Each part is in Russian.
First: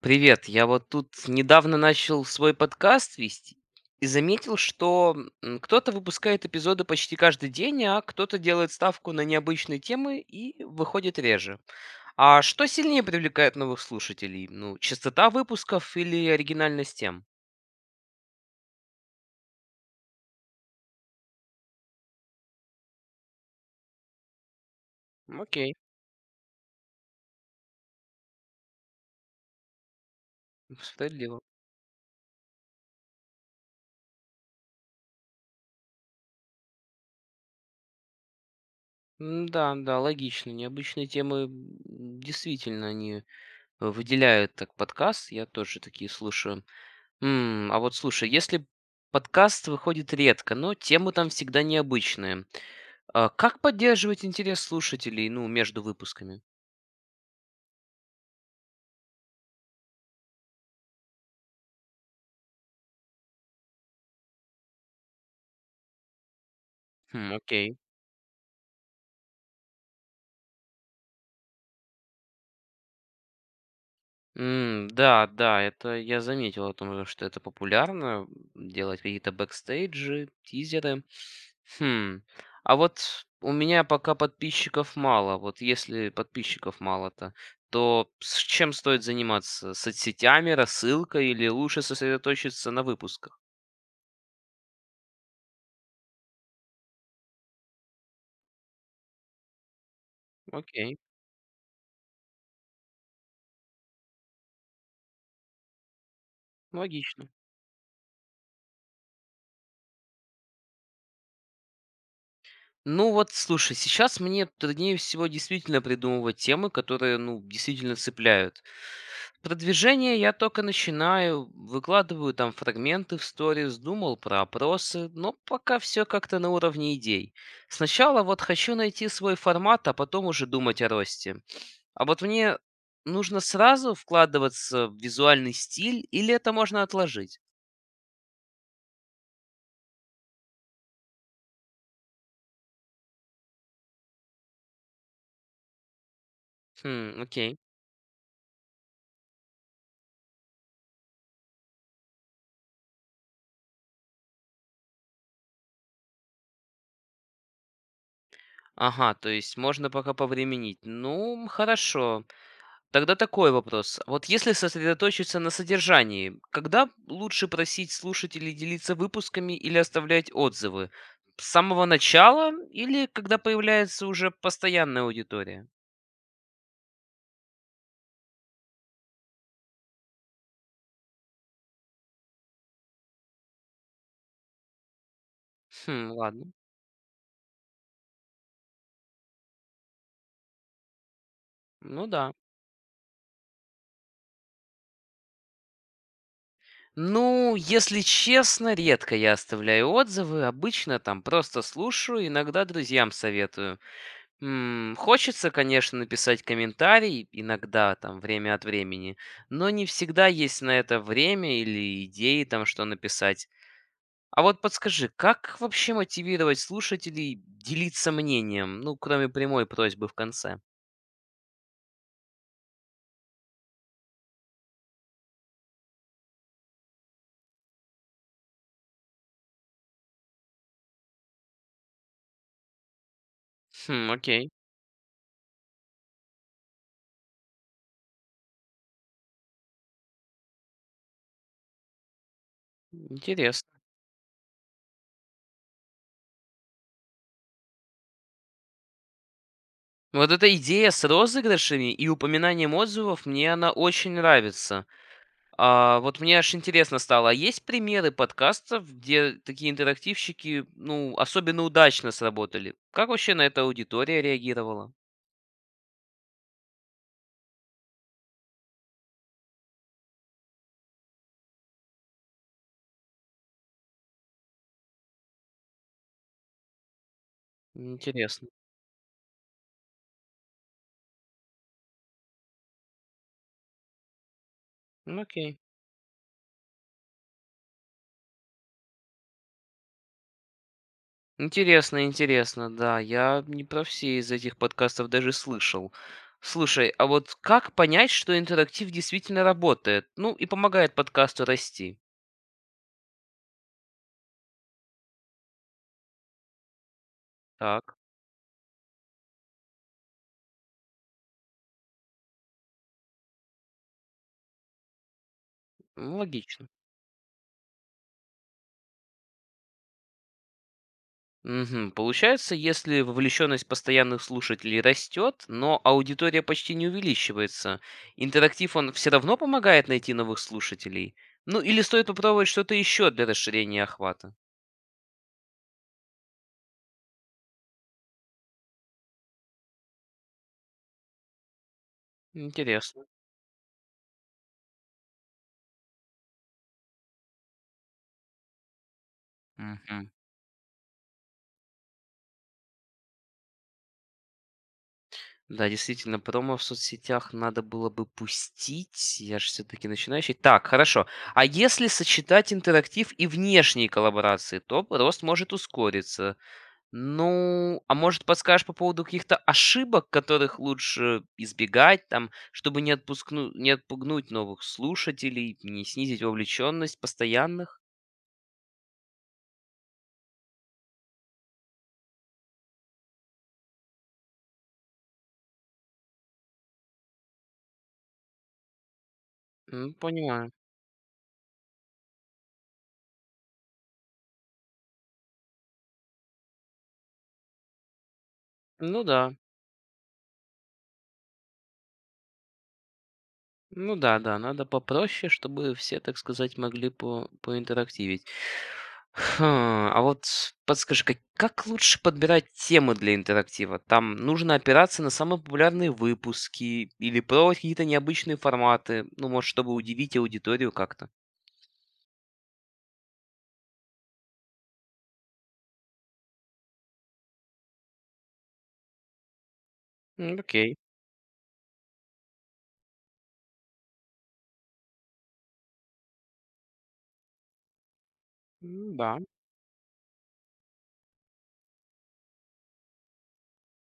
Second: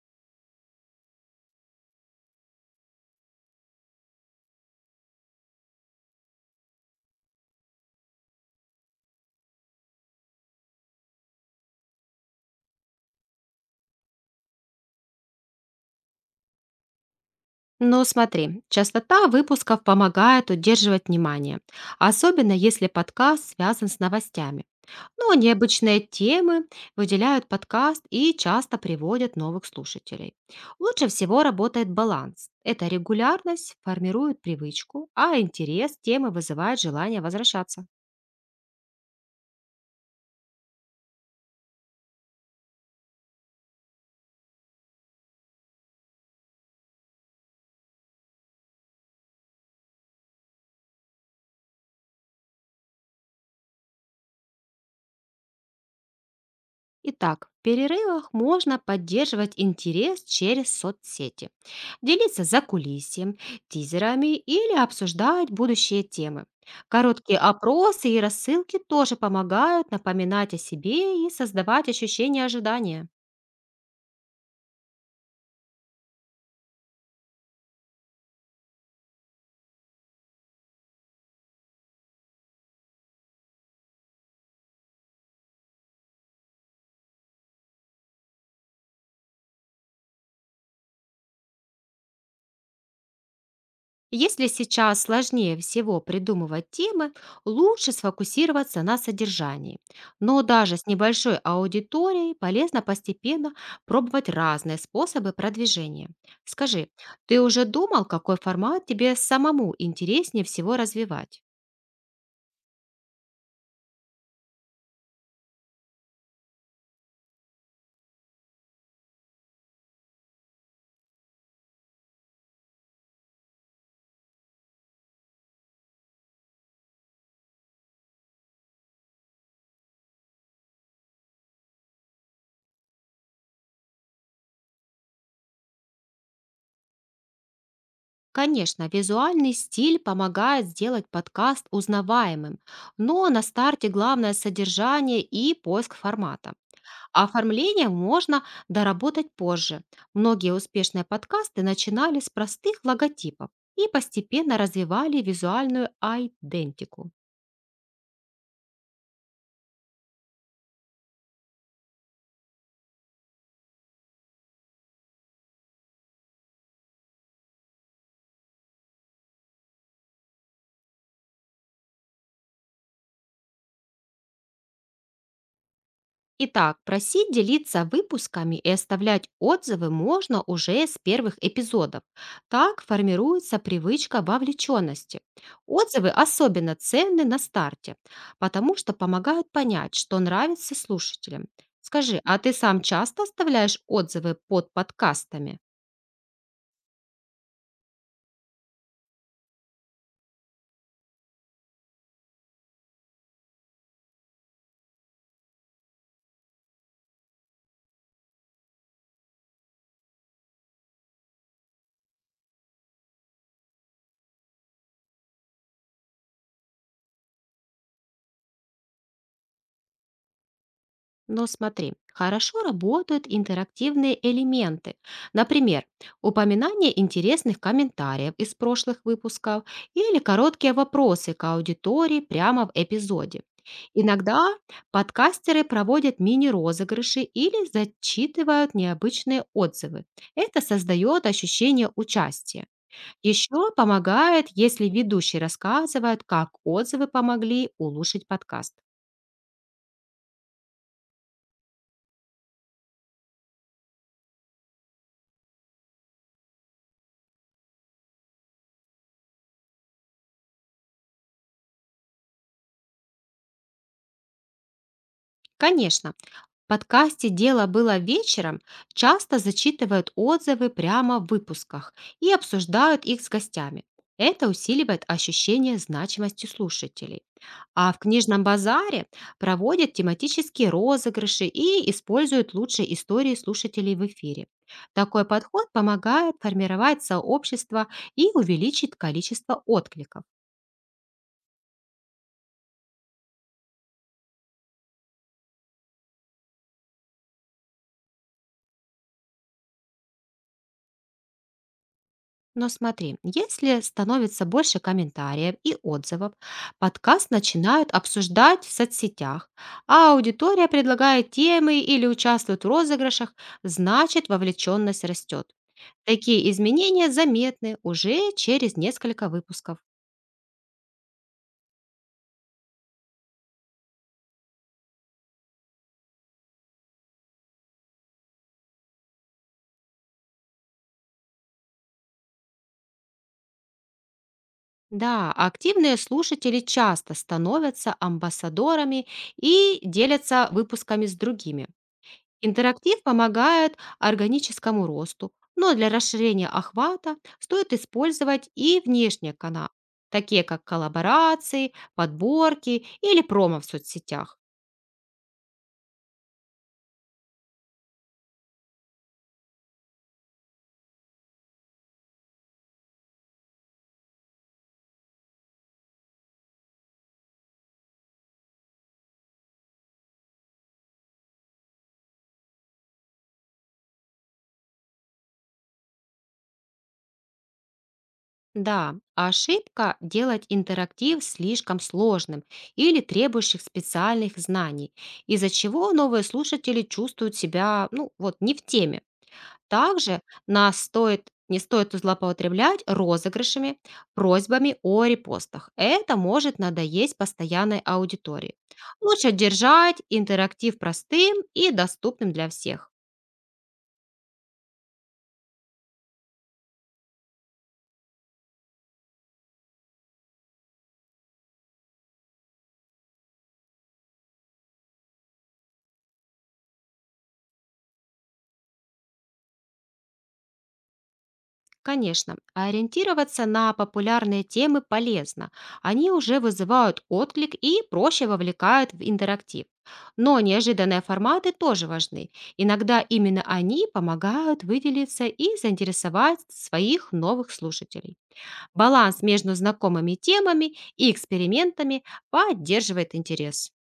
Привет, я вот тут недавно начал свой подкаст вести и заметил, что кто-то выпускает эпизоды почти каждый день, а кто-то делает ставку на необычные темы и выходит реже. А что сильнее привлекает новых слушателей? Ну, частота выпусков или оригинальность тем? Но смотри, частота выпусков помогает удерживать внимание, особенно если подкаст связан с новостями. Но Окей, необычные темы выделяют подкаст и часто приводят новых слушателей. Лучше справедливо. всего работает баланс. Эта регулярность формирует привычку, а интерес темы вызывает желание возвращаться. М, да, да, логично. Необычные темы действительно они выделяют так подкаст. Я тоже такие слушаю. А вот слушай, если подкаст выходит редко, но темы там всегда необычные, а как поддерживать интерес слушателей, ну, между выпусками? Итак, в перерывах можно поддерживать интерес через соцсети, делиться за закулисьем, тизерами или обсуждать будущие темы. Хм, Короткие окей. опросы и рассылки тоже помогают напоминать о себе и создавать ощущение ожидания. М, да, да, это я заметил о том, что это популярно, делать какие-то бэкстейджи, тизеры. Хм, а вот у меня пока подписчиков мало, вот если подписчиков мало-то, то с чем стоит заниматься? Соцсетями, рассылкой или лучше сосредоточиться на выпусках? Если сейчас сложнее всего придумывать темы, лучше сфокусироваться на содержании. Но даже с Окей. небольшой аудиторией полезно постепенно пробовать разные способы продвижения. Скажи, Логично. ты уже думал, какой формат тебе самому интереснее всего развивать? Ну вот, слушай, сейчас мне труднее всего действительно придумывать темы, которые, ну, действительно цепляют. Продвижение я только начинаю, выкладываю там фрагменты в сторис, думал про опросы, но пока все как-то на уровне идей. Сначала вот хочу найти свой формат, а потом уже думать о росте. А вот мне нужно сразу вкладываться в визуальный стиль или это можно отложить? Конечно, визуальный стиль помогает сделать подкаст узнаваемым, но на старте главное содержание и поиск формата. Хм, А окей. оформление можно доработать позже. Многие успешные подкасты начинали с простых логотипов и постепенно развивали визуальную айдентику. Ага, то есть можно пока повременить. Ну, хорошо. Тогда такой вопрос. Вот если сосредоточиться на содержании, когда лучше просить слушателей делиться выпусками или оставлять отзывы? С самого начала или когда появляется уже постоянная аудитория? Итак, просить делиться выпусками и оставлять отзывы можно уже с первых эпизодов. Так формируется привычка вовлеченности. Отзывы Хм, ладно. особенно ценны на старте, потому что помогают понять, что нравится слушателям. Ну Скажи, да. а ты сам часто оставляешь отзывы под подкастами? Ну, если честно, редко я оставляю отзывы. Обычно там просто слушаю, иногда друзьям советую. Хочется, конечно, написать комментарий иногда, там, время от времени, но не всегда есть на это время или идеи, там, что написать. А вот подскажи, как вообще мотивировать слушателей делиться мнением, ну, кроме прямой просьбы в конце? Но смотри, хорошо работают интерактивные элементы. Например, упоминание интересных комментариев из прошлых выпусков или короткие вопросы к аудитории прямо в эпизоде. Хм, окей, Иногда подкастеры проводят мини-розыгрыши или зачитывают необычные отзывы. Это создает ощущение участия. Еще интересно. помогает, если ведущий рассказывает, как отзывы помогли улучшить подкаст. Вот эта идея с розыгрышами и упоминанием отзывов, мне она очень нравится. А, вот мне аж интересно стало, а есть примеры подкастов, где такие интерактивщики, ну, особенно удачно сработали? Как вообще на это аудитория реагировала? Конечно, подкасте «Дело было вечером» часто зачитывают отзывы прямо в выпусках и обсуждают их с гостями. Это усиливает ощущение значимости слушателей. А в книжном Интересно. базаре проводят тематические розыгрыши и используют лучшие истории слушателей в эфире. Ну, Такой окей. подход помогает формировать сообщество и увеличить количество откликов. Интересно, интересно, да. Я не про все из этих подкастов даже слышал. Слушай, а вот как понять, что интерактив действительно работает? Ну, и помогает подкасту расти? Но смотри, если становится больше комментариев и отзывов, подкаст начинают Так, обсуждать в соцсетях, а аудитория предлагает темы или участвует в розыгрышах, значит вовлеченность растет. ну, Такие логично. изменения заметны уже через несколько выпусков. Мгм. Получается, если вовлеченность постоянных слушателей растет, но аудитория почти не увеличивается, интерактив он все равно помогает найти новых слушателей? Ну или стоит попробовать что-то еще для расширения охвата? Да, активные слушатели часто становятся амбассадорами и делятся выпусками с другими. Интерактив Интересно. помогает органическому росту, но для расширения охвата стоит использовать и внешние каналы, Мгм. такие как коллаборации, подборки или промо в соцсетях. Да, действительно, промо в соцсетях надо было бы пустить. Я же все-таки начинающий. Так, хорошо. А если сочетать интерактив и внешние коллаборации, то рост может ускориться. Ну, а может, подскажешь по поводу каких-то ошибок, которых лучше избегать, там, чтобы не отпугнуть новых слушателей, не снизить вовлеченность постоянных? Да, ошибка — делать интерактив слишком сложным или требующих специальных знаний, из-за чего новые слушатели чувствуют себя ну, вот, не в теме. М, Также понимаю. нас стоит не стоит злоупотреблять розыгрышами, просьбами о репостах. Это может надоесть постоянной аудитории. Ну Лучше да. держать интерактив простым и доступным для всех. Ну да, да, надо попроще, чтобы все, так сказать, могли по поинтерактивить. Хм, а вот подскажи, как лучше подбирать темы для интерактива? Там нужно опираться на самые популярные выпуски или пробовать какие-то необычные форматы, ну, может, чтобы удивить аудиторию как-то? Конечно, ориентироваться на популярные темы полезно. Они уже вызывают отклик и проще вовлекают в интерактив. М, Но окей. неожиданные форматы тоже важны. Иногда именно они помогают выделиться и заинтересовать своих новых слушателей. М, да. Баланс между знакомыми темами и экспериментами поддерживает интерес.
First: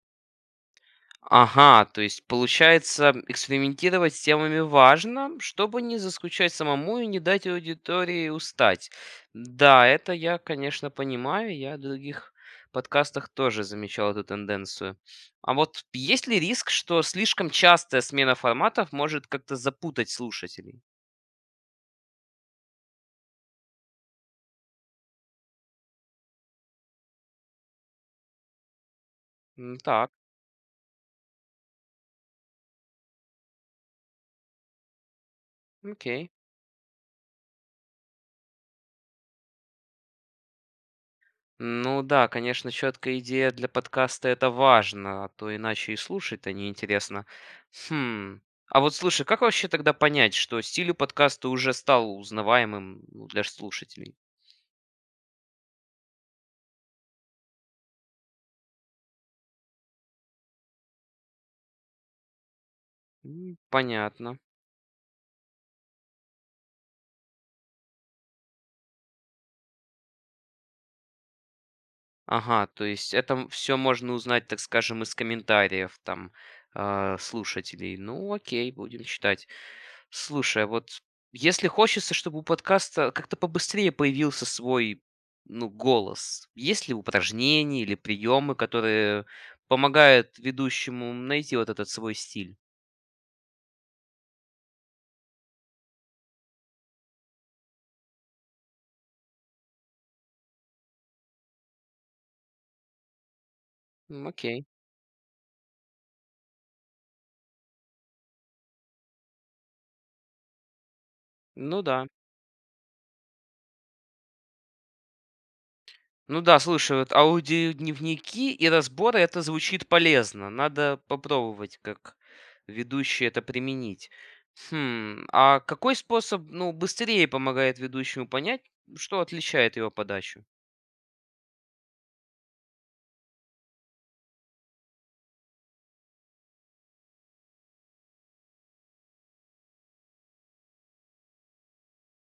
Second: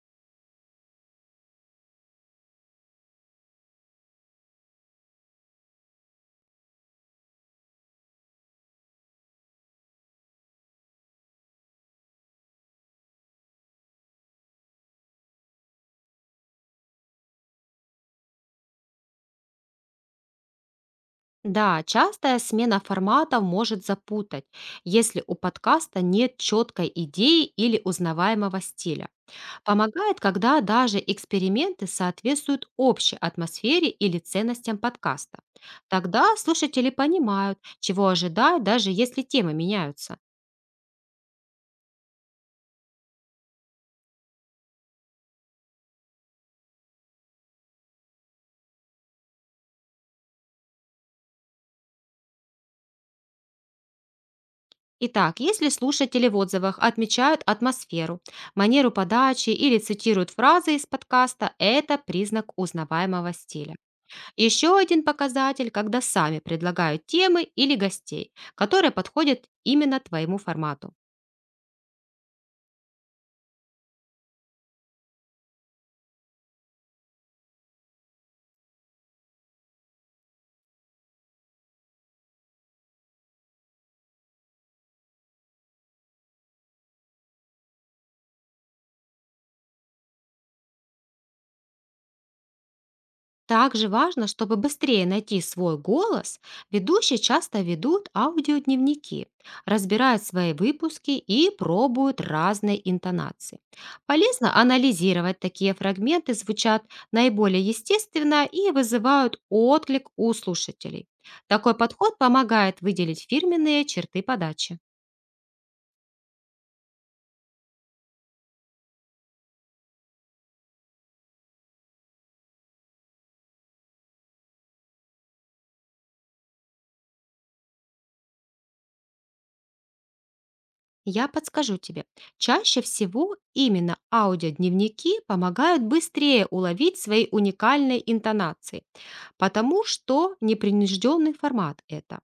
Ага, то есть получается, экспериментировать с темами важно, чтобы не заскучать самому и не дать аудитории устать. Да, это я, конечно, понимаю. Я в других подкастах тоже замечал эту тенденцию. А вот есть ли риск, что слишком частая смена форматов может как-то запутать слушателей? Да, частая смена форматов может запутать, если у подкаста нет четкой идеи или узнаваемого стиля. М, так, Помогает, когда даже эксперименты соответствуют общей атмосфере или ценностям подкаста. окей. Тогда слушатели понимают, чего ожидать, даже если темы меняются. Ну да, конечно, четкая идея для подкаста это важно, а то иначе и слушать-то неинтересно. Хм. А вот слушай, как вообще тогда понять, что стиль у подкаста уже стал узнаваемым ну, для слушателей? Итак, если слушатели в отзывах отмечают атмосферу, манеру подачи или цитируют фразы из подкаста, это признак узнаваемого М, стиля. понятно. Еще один показатель, когда сами предлагают темы или гостей, которые подходят именно твоему формату. Ага, то есть это все можно узнать, так скажем, из комментариев там а, слушателей. Ну, окей, будем читать. Слушай, а вот если хочется, чтобы у подкаста как-то побыстрее появился свой, ну, голос, есть ли упражнения или приемы, которые помогают ведущему найти вот этот свой стиль? Также важно, чтобы быстрее найти свой голос, ведущие часто ведут аудиодневники, разбирают свои выпуски и пробуют разные интонации. М, Полезно окей. анализировать такие фрагменты, звучат наиболее естественно и вызывают отклик у слушателей. Такой Ну да. подход помогает выделить фирменные черты подачи. Ну да, слушай, вот аудиодневники и разборы- это звучит полезно. Надо попробовать, как ведущий, это применить. А какой способ, ну, быстрее помогает ведущему понять, что отличает его подачу? Я подскажу тебе. Чаще всего именно аудиодневники помогают быстрее уловить свои уникальные интонации потому что непринужденный формат это.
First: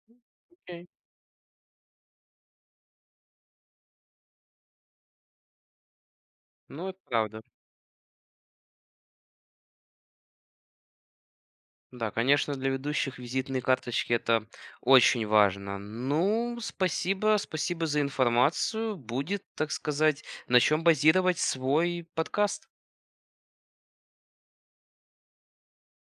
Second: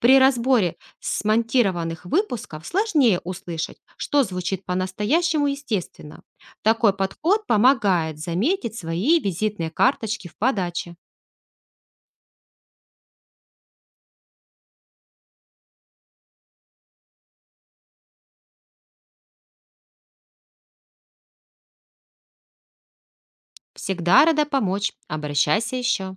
При разборе М. смонтированных выпусков сложнее услышать, что звучит по-настоящему естественно. Ну, Такой это правда. подход помогает заметить свои визитные карточки в подаче. Да, конечно, для ведущих визитные карточки это очень важно. Ну, спасибо, спасибо за информацию. Будет, так сказать, на чем базировать свой подкаст. Всегда рада помочь. Обращайся еще.